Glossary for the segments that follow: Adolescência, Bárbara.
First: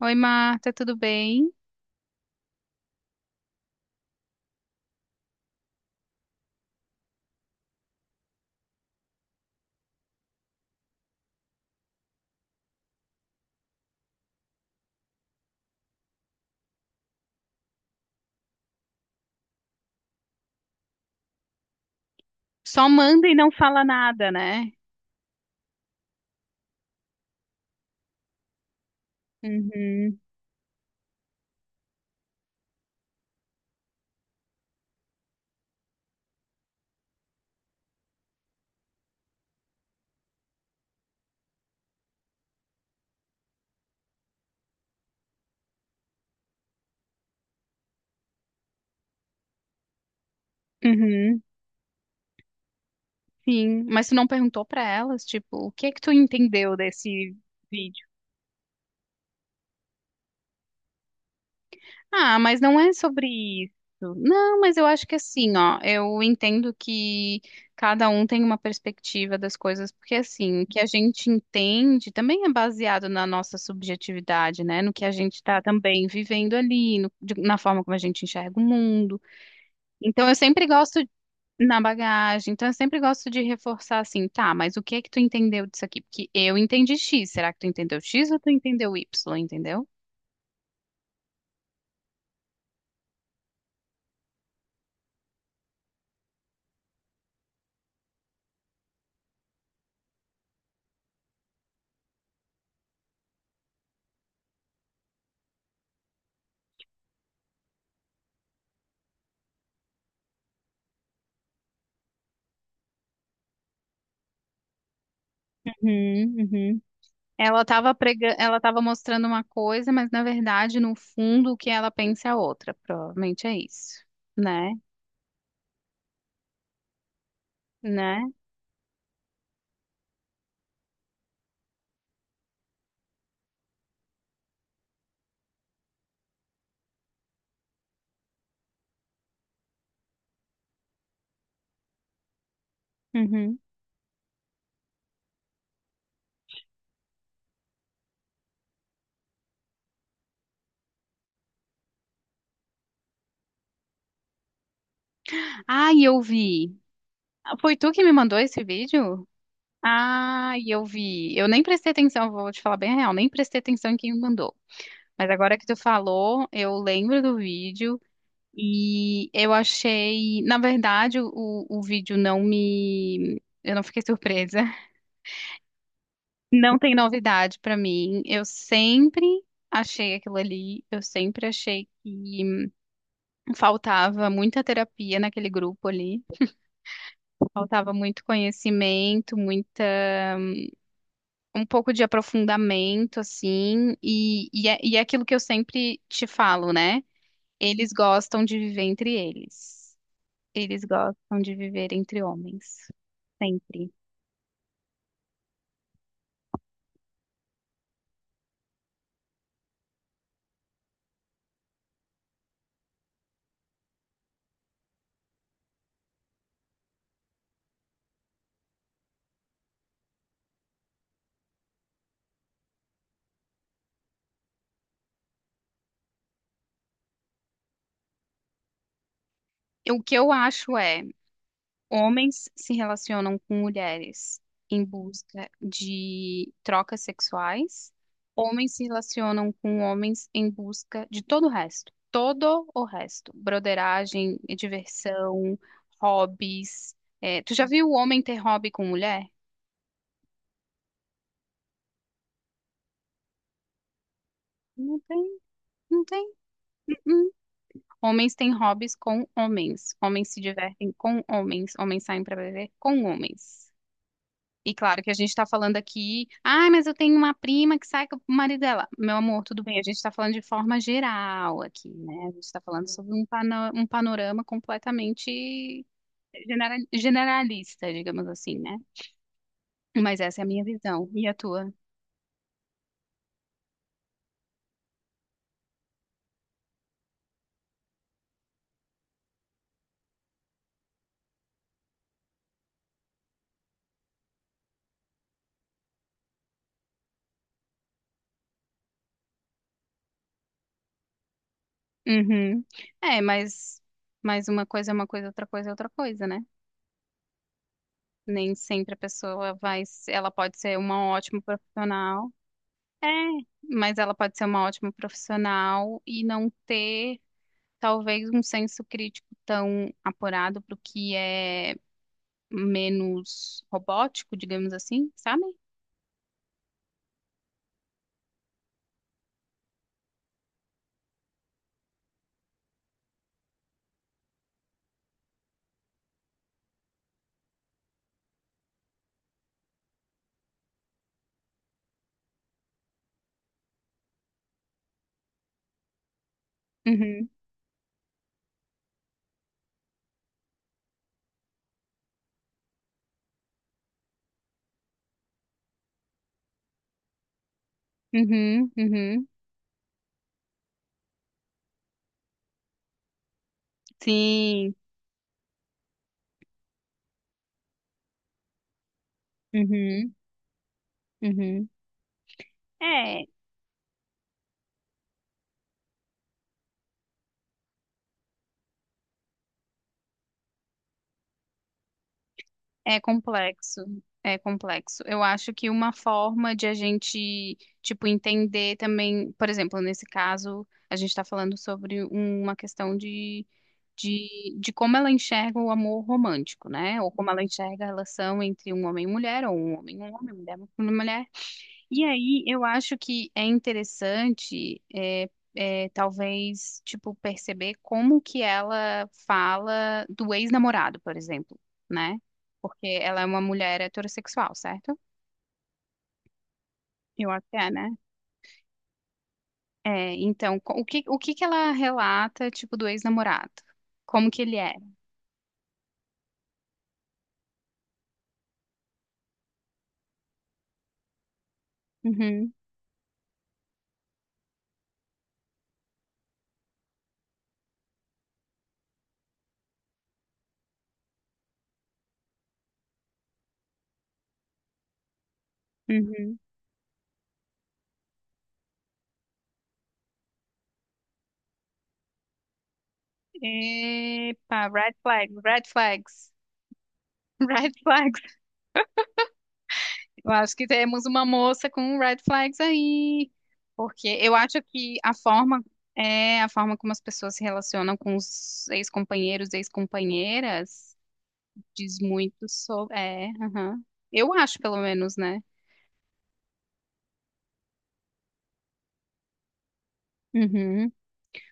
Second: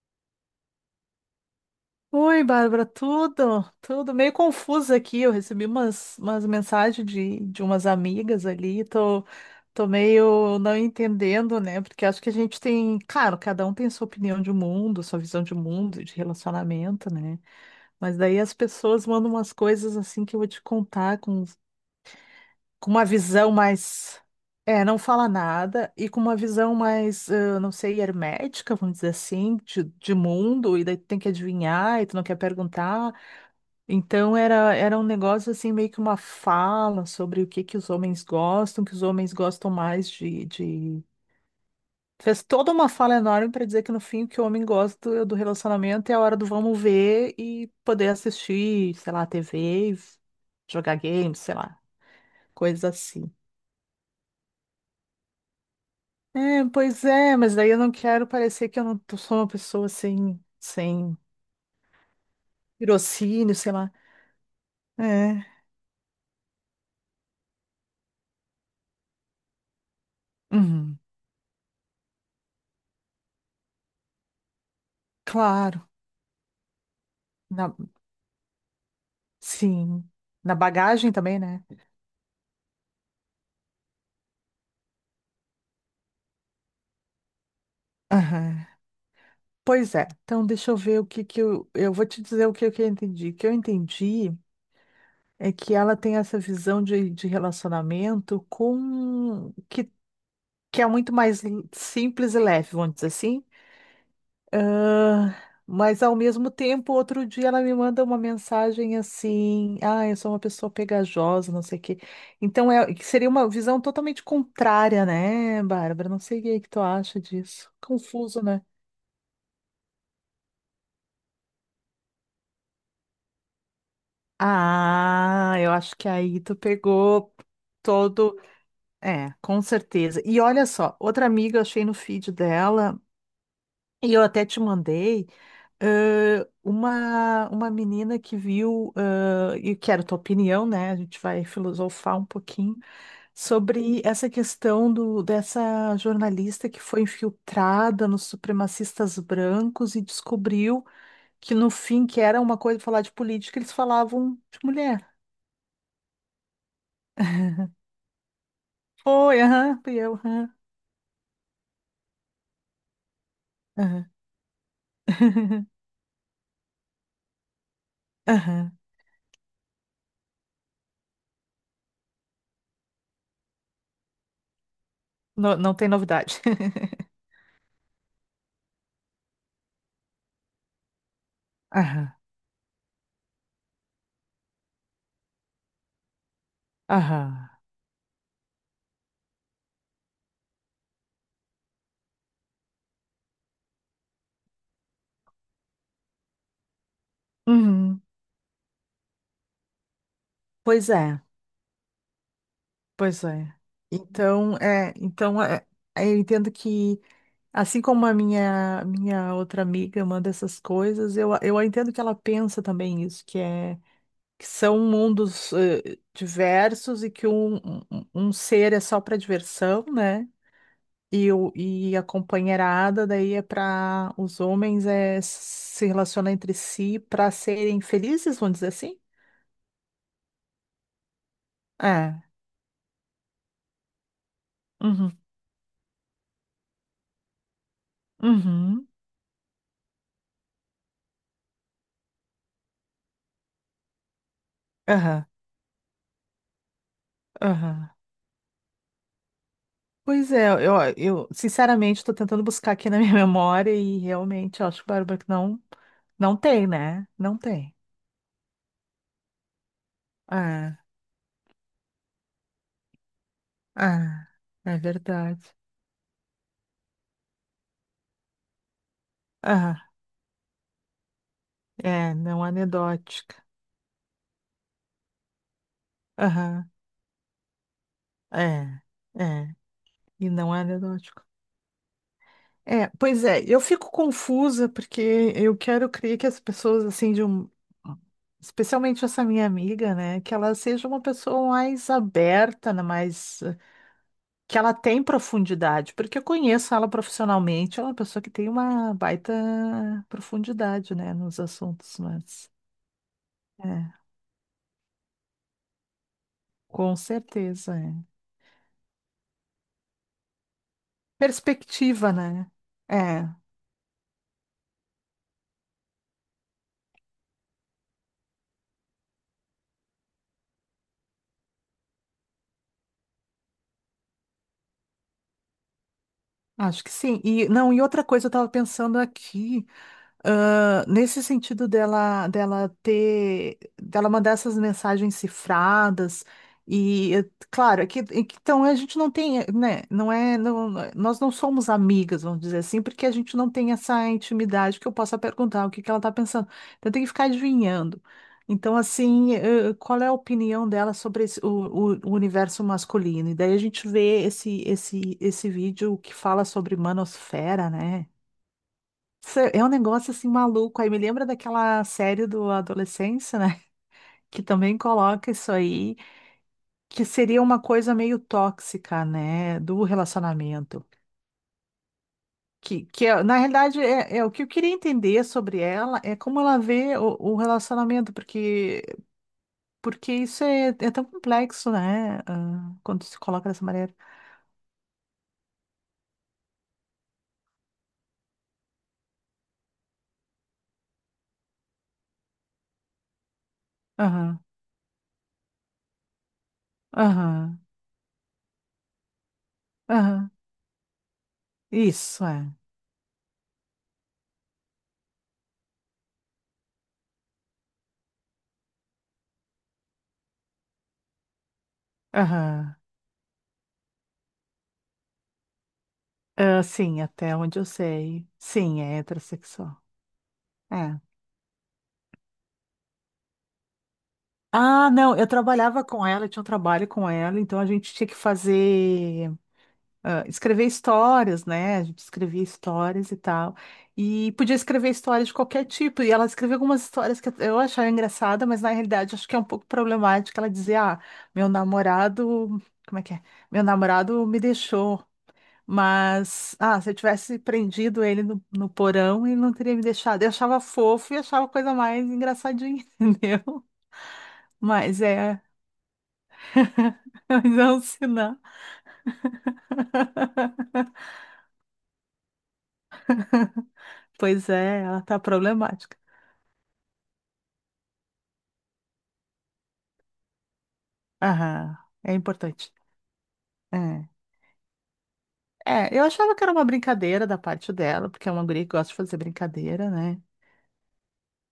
Oi, Marta, tudo bem? Oi, Bárbara, tudo meio confuso aqui. Eu recebi umas mensagens de umas amigas ali, tô meio não entendendo, né? Porque acho que a gente tem, claro, cada um tem sua opinião de mundo, sua visão de mundo, de relacionamento, né? Mas daí as pessoas mandam umas coisas assim que eu vou te contar Só com uma manda e não visão fala mais, nada, né? Não fala nada, e com uma visão mais, não sei, hermética, vamos dizer assim, de Uhum, mundo, e daí tu tem que adivinhar, e tu não quer perguntar. Então era um negócio assim, meio que uma fala sobre o que que os homens gostam, que os homens gostam mais de... Fez toda uma fala enorme para dizer que no fim o que o homem gosta do relacionamento é a hora do vamos ver e poder assistir, sei lá, TV, jogar games, uhum, sei lá, coisas assim. sim. Mas tu não perguntou pra elas, tipo, o que é que tu É, entendeu pois desse é, mas daí eu não vídeo? quero parecer que eu não tô- sou uma pessoa sem Ah, mas não é sobre tirocínio, sei isso. lá. Não, mas eu acho que É, assim, ó, eu entendo que cada um tem uma perspectiva das coisas, porque assim, o que a uhum, gente entende também é baseado na nossa subjetividade, né? No que a gente tá claro, também vivendo ali, na na, forma como a gente enxerga o mundo. sim, Então, eu na sempre gosto bagagem também, né? na bagagem. Então, eu sempre gosto de reforçar assim, tá, mas o que é que tu entendeu disso aqui? Porque eu entendi X. Será que tu entendeu X ou tu Aham. entendeu Y, entendeu? Pois é. Então, deixa eu ver o que que eu. Eu vou te dizer que eu entendi. O que eu entendi é que ela tem essa visão de relacionamento com. Que é muito mais simples e leve, vamos dizer assim. Ah, mas, ao mesmo tempo, outro dia ela me manda uma mensagem assim: Ah, eu sou uma pessoa pegajosa, não sei o quê. Então, é, que seria uma visão totalmente contrária, né, Bárbara? Não Uhum, sei o que que uhum. tu acha Ela disso. estava Confuso, ela né? estava mostrando uma coisa, mas na verdade, no fundo, o que ela pensa é outra. Provavelmente é isso, né? Ah, eu acho que aí tu pegou Né? todo. É, com certeza. E olha só, outra amiga eu achei no feed dela, e eu até te mandei, uma menina que viu, e quero tua opinião, né? A gente vai filosofar um pouquinho Uhum. sobre essa questão do, dessa jornalista que foi infiltrada nos supremacistas brancos e descobriu que no fim, que era uma coisa falar de política, eles falavam de mulher. Ai, eu vi. Foi tu que me mandou esse vídeo? Foi, aham, fui eu, aham, Ai, eu vi. Eu nem prestei atenção, vou te falar bem a real, nem prestei atenção em aham, quem me mandou. Mas agora que tu falou, eu lembro do vídeo. aham. E eu achei, na verdade, o vídeo não me. Eu não fiquei surpresa. Não tem novidade. Não tem novidade pra mim. Eu sempre achei aquilo ali. Eu sempre achei Aham, que faltava muita terapia naquele grupo ali. aham. Faltava muito conhecimento, muita, um pouco de aprofundamento, assim. E é aquilo que eu sempre te falo, né? Eles Uhum. gostam de viver entre eles. Eles Pois é, gostam de viver entre homens. pois é. Sempre. Então, é, então é, eu entendo que, assim como a minha outra amiga manda essas coisas, eu entendo que ela pensa também isso, que são mundos diversos e que um ser é só para diversão, né? E a companheirada daí é para os homens é se relacionar entre si para serem felizes, vamos dizer assim? O que eu acho é, É. homens se relacionam com mulheres em Uhum. busca de trocas sexuais, homens se Uhum. relacionam com homens em busca de todo o resto, broderagem, Aham. diversão, hobbies. É, tu já viu Aham. o homem ter hobby com mulher? Pois é, eu sinceramente estou tentando buscar aqui na minha memória e realmente eu acho, Não Bárbara, que tem, não, não tem. não tem, né? Hum. Não tem. Homens têm hobbies com homens, homens se Ah, divertem com homens, homens saem para beber com homens. ah, E é claro que a gente verdade. está falando aqui, ah, mas eu tenho uma prima que sai com o marido dela. Meu amor, tudo bem, a Ah, gente está falando de forma geral aqui, né? é, A não gente está falando sobre anedótica. Um panorama completamente Aham, generalista, digamos assim, né? é, é, Mas e essa é a não é minha visão anedótico. e a tua. É, pois é, eu fico confusa porque eu quero crer que as pessoas, assim, de um. Especialmente essa minha amiga, né? Que ela seja uma pessoa mais aberta, né, mais. Que ela tem profundidade, porque eu conheço ela profissionalmente, ela é uma pessoa que tem uma baita profundidade, né? Nos assuntos, mas. Uhum. É, É, mas uma coisa é uma coisa, outra coisa é outra coisa, né? com certeza, é. Nem sempre a pessoa vai, ela pode ser uma ótima Perspectiva, profissional. né? É, É, mas ela pode ser uma ótima profissional e não ter talvez um senso crítico tão apurado para o que é menos robótico, digamos assim, sabe? acho que sim. E, não, e outra coisa, eu estava pensando aqui. Ah, nesse sentido dela mandar essas mensagens cifradas e, eh, claro, então a gente não tem, nós não somos amigas, vamos dizer assim, porque a gente não tem essa intimidade que eu possa perguntar o que que ela está pensando. Então tem que ficar Uhum, adivinhando. Então, assim, qual é a opinião dela sobre o universo masculino? E daí a gente vê esse vídeo que fala sobre manosfera, né? uhum, uhum. É um negócio assim maluco. Aí me lembra daquela série do Adolescência, né? Que Sim, também coloca isso aí, que seria uma coisa meio tóxica, né? Do uhum, relacionamento. uhum. É, Na realidade, é o que eu queria entender sobre ela é como ela vê o relacionamento, porque, porque isso é tão complexo, né? Ah, é quando se coloca dessa complexo, maneira. é complexo. Eu acho que uma forma de a gente, tipo, entender também, por exemplo, nesse caso, a gente está falando sobre uma questão de Aham, de como ela enxerga o amor romântico, né? Ou como ela aham, enxerga a relação entre um homem e mulher, ou um homem e um aham. homem, mulher e mulher. E Isso aí é. eu acho que é interessante, talvez, tipo, perceber como que ela fala do ex-namorado, por exemplo, né? Aham. Porque ela é uma mulher heterossexual, certo? Ah, sim, Eu até acho que onde eu é, né? sei. Sim, é heterossexual. É, então, É. O que que ela relata, tipo, do ex-namorado? Como que ele era? Ah, não, eu trabalhava com ela, eu tinha um trabalho com ela, então a gente tinha que fazer, ah, escrever histórias, né? A gente escrevia Uhum, histórias e tal. E podia escrever histórias de qualquer tipo. E ela escreveu algumas histórias que eu achava engraçada, mas na realidade acho que é um pouco problemática. Ela dizia: Ah, meu namorado. Como é que é? Meu namorado me deixou. uhum. Mas, ah, se eu tivesse prendido ele no porão, ele não teria me deixado. Eu achava fofo e achava a coisa mais engraçadinha, entendeu? Epa, Mas é. red flags, Mas red não, se flags. Eu acho que temos uma moça com red flags aí, porque eu pois acho é, que ela a tá forma problemática. é a forma como as pessoas se relacionam com os ex-companheiros, ex-companheiras, Aham, diz é muito importante. sobre. É, aham. É. Eu acho, pelo menos, né? É, eu achava que era uma brincadeira da parte dela, porque é uma guria que gosta de fazer brincadeira, né? Uhum.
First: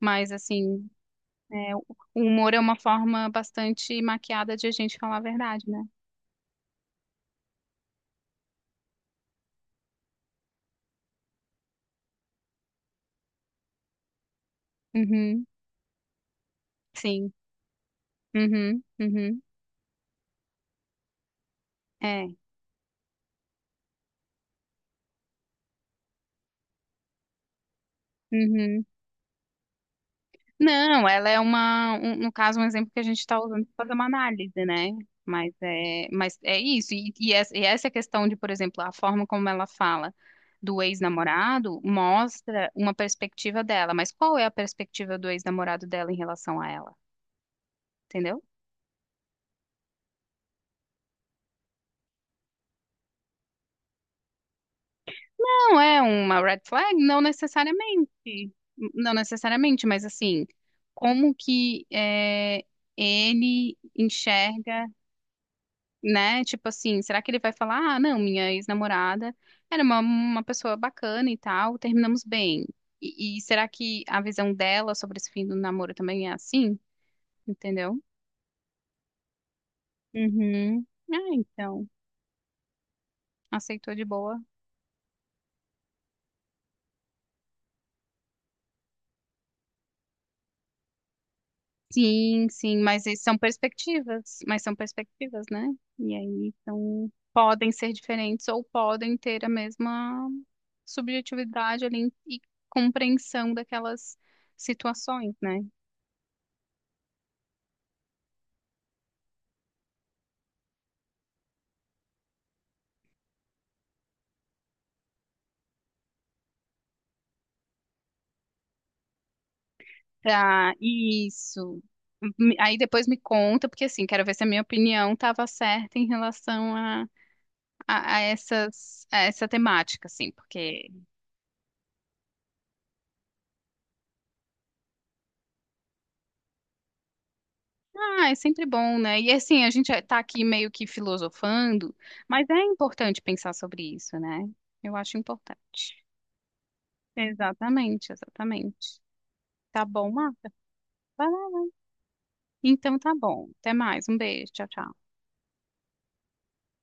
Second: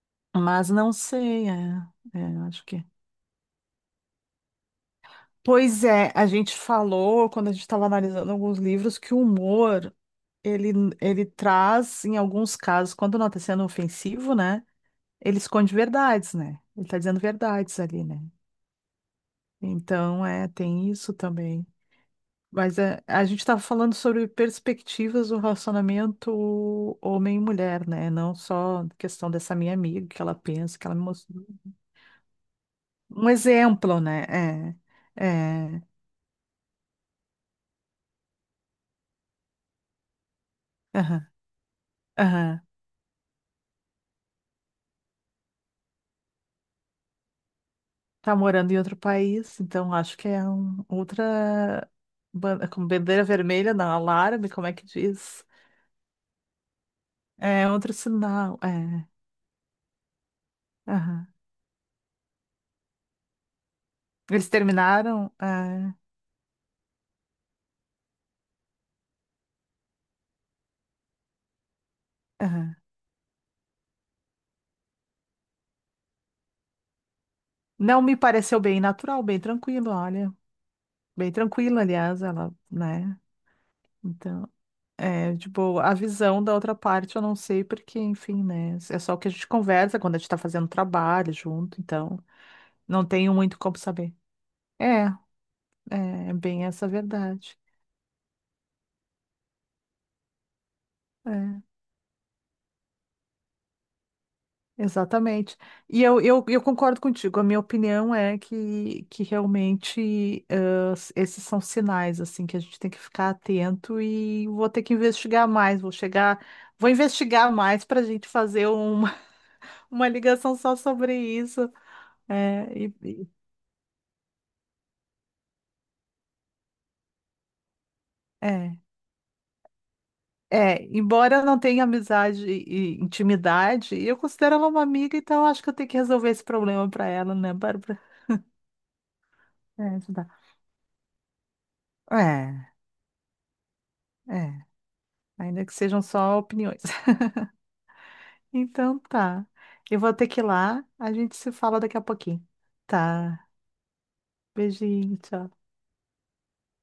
Mas Mas assim, não sei, é, o eu humor é acho uma que. forma bastante maquiada de a gente falar a verdade, né? Pois é, a gente falou, quando a gente estava analisando alguns livros, que o humor, ele, ele traz, em alguns casos, quando não está sendo ofensivo, né? Ele Uhum. esconde verdades, né? Ele está dizendo Sim. verdades ali, né? Uhum. Uhum. Então, é, tem isso também. É. Mas é, a gente estava falando sobre perspectivas do relacionamento homem e mulher, né? Não Uhum. só questão dessa minha amiga, que ela pensa, que ela me Não, ela é mostrou. uma, no caso, um exemplo que a gente Um está usando para fazer exemplo, uma né? análise, né? É, Mas é isso. E essa e essa questão de, por exemplo, a forma como ela fala do aham, ex-namorado aham. mostra uma perspectiva dela. Mas qual é a perspectiva do ex-namorado dela em relação a ela? Tá Entendeu? morando em outro país, então acho que é outra, como bandeira vermelha, não, alarme, como é que diz? Não é uma red flag? Não É outro necessariamente. sinal, é, Não necessariamente, mas assim, aham. como que é, ele Eles enxerga. terminaram, é, Né? Tipo assim, será que ele vai falar, ah, não, minha ex-namorada era uma pessoa bacana e tal, terminamos bem. aham. E será que a visão dela sobre esse fim do namoro também é assim? Entendeu? Não me pareceu bem natural, bem tranquilo, olha. Uhum. Ah, Bem tranquila, então, aliás, ela, né? aceitou de boa. Então, é, tipo, a visão da outra parte eu não sei, porque, enfim, né? É só o que a gente conversa quando a gente tá fazendo trabalho junto, então Sim, sim, mas não isso tenho são muito como saber. perspectivas, mas são É, perspectivas, né? E é aí, bem essa a então, verdade. podem ser diferentes ou podem ter a mesma É, subjetividade ali e compreensão daquelas situações, exatamente. né? E eu concordo contigo, a minha opinião é que realmente esses são sinais, assim, que a gente tem que ficar atento e vou ter que investigar mais, vou chegar, vou investigar mais para a gente fazer um uma ligação Tá, só sobre isso. isso. Me- É, Aí e- depois me e- conta, porque assim, quero ver se a minha opinião estava certa em relação a é, essas, a essa temática, assim, é, porque embora eu não tenha amizade e intimidade, eu considero ela uma amiga, então acho que eu tenho que resolver esse problema para ela, né, Bárbara? ah, é sempre bom, né? E assim, a gente É, tá ajudar. aqui meio que filosofando, mas é É, importante pensar sobre isso, né? é, Eu acho ainda que sejam importante. só opiniões. Exatamente, exatamente. Então tá. Tá Eu bom, vou ter que ir Marta? lá, a Vai gente se lá. fala daqui a pouquinho. Então tá Tá. bom. Até mais. Um beijo. Tchau, tchau. Beijinho, tchau.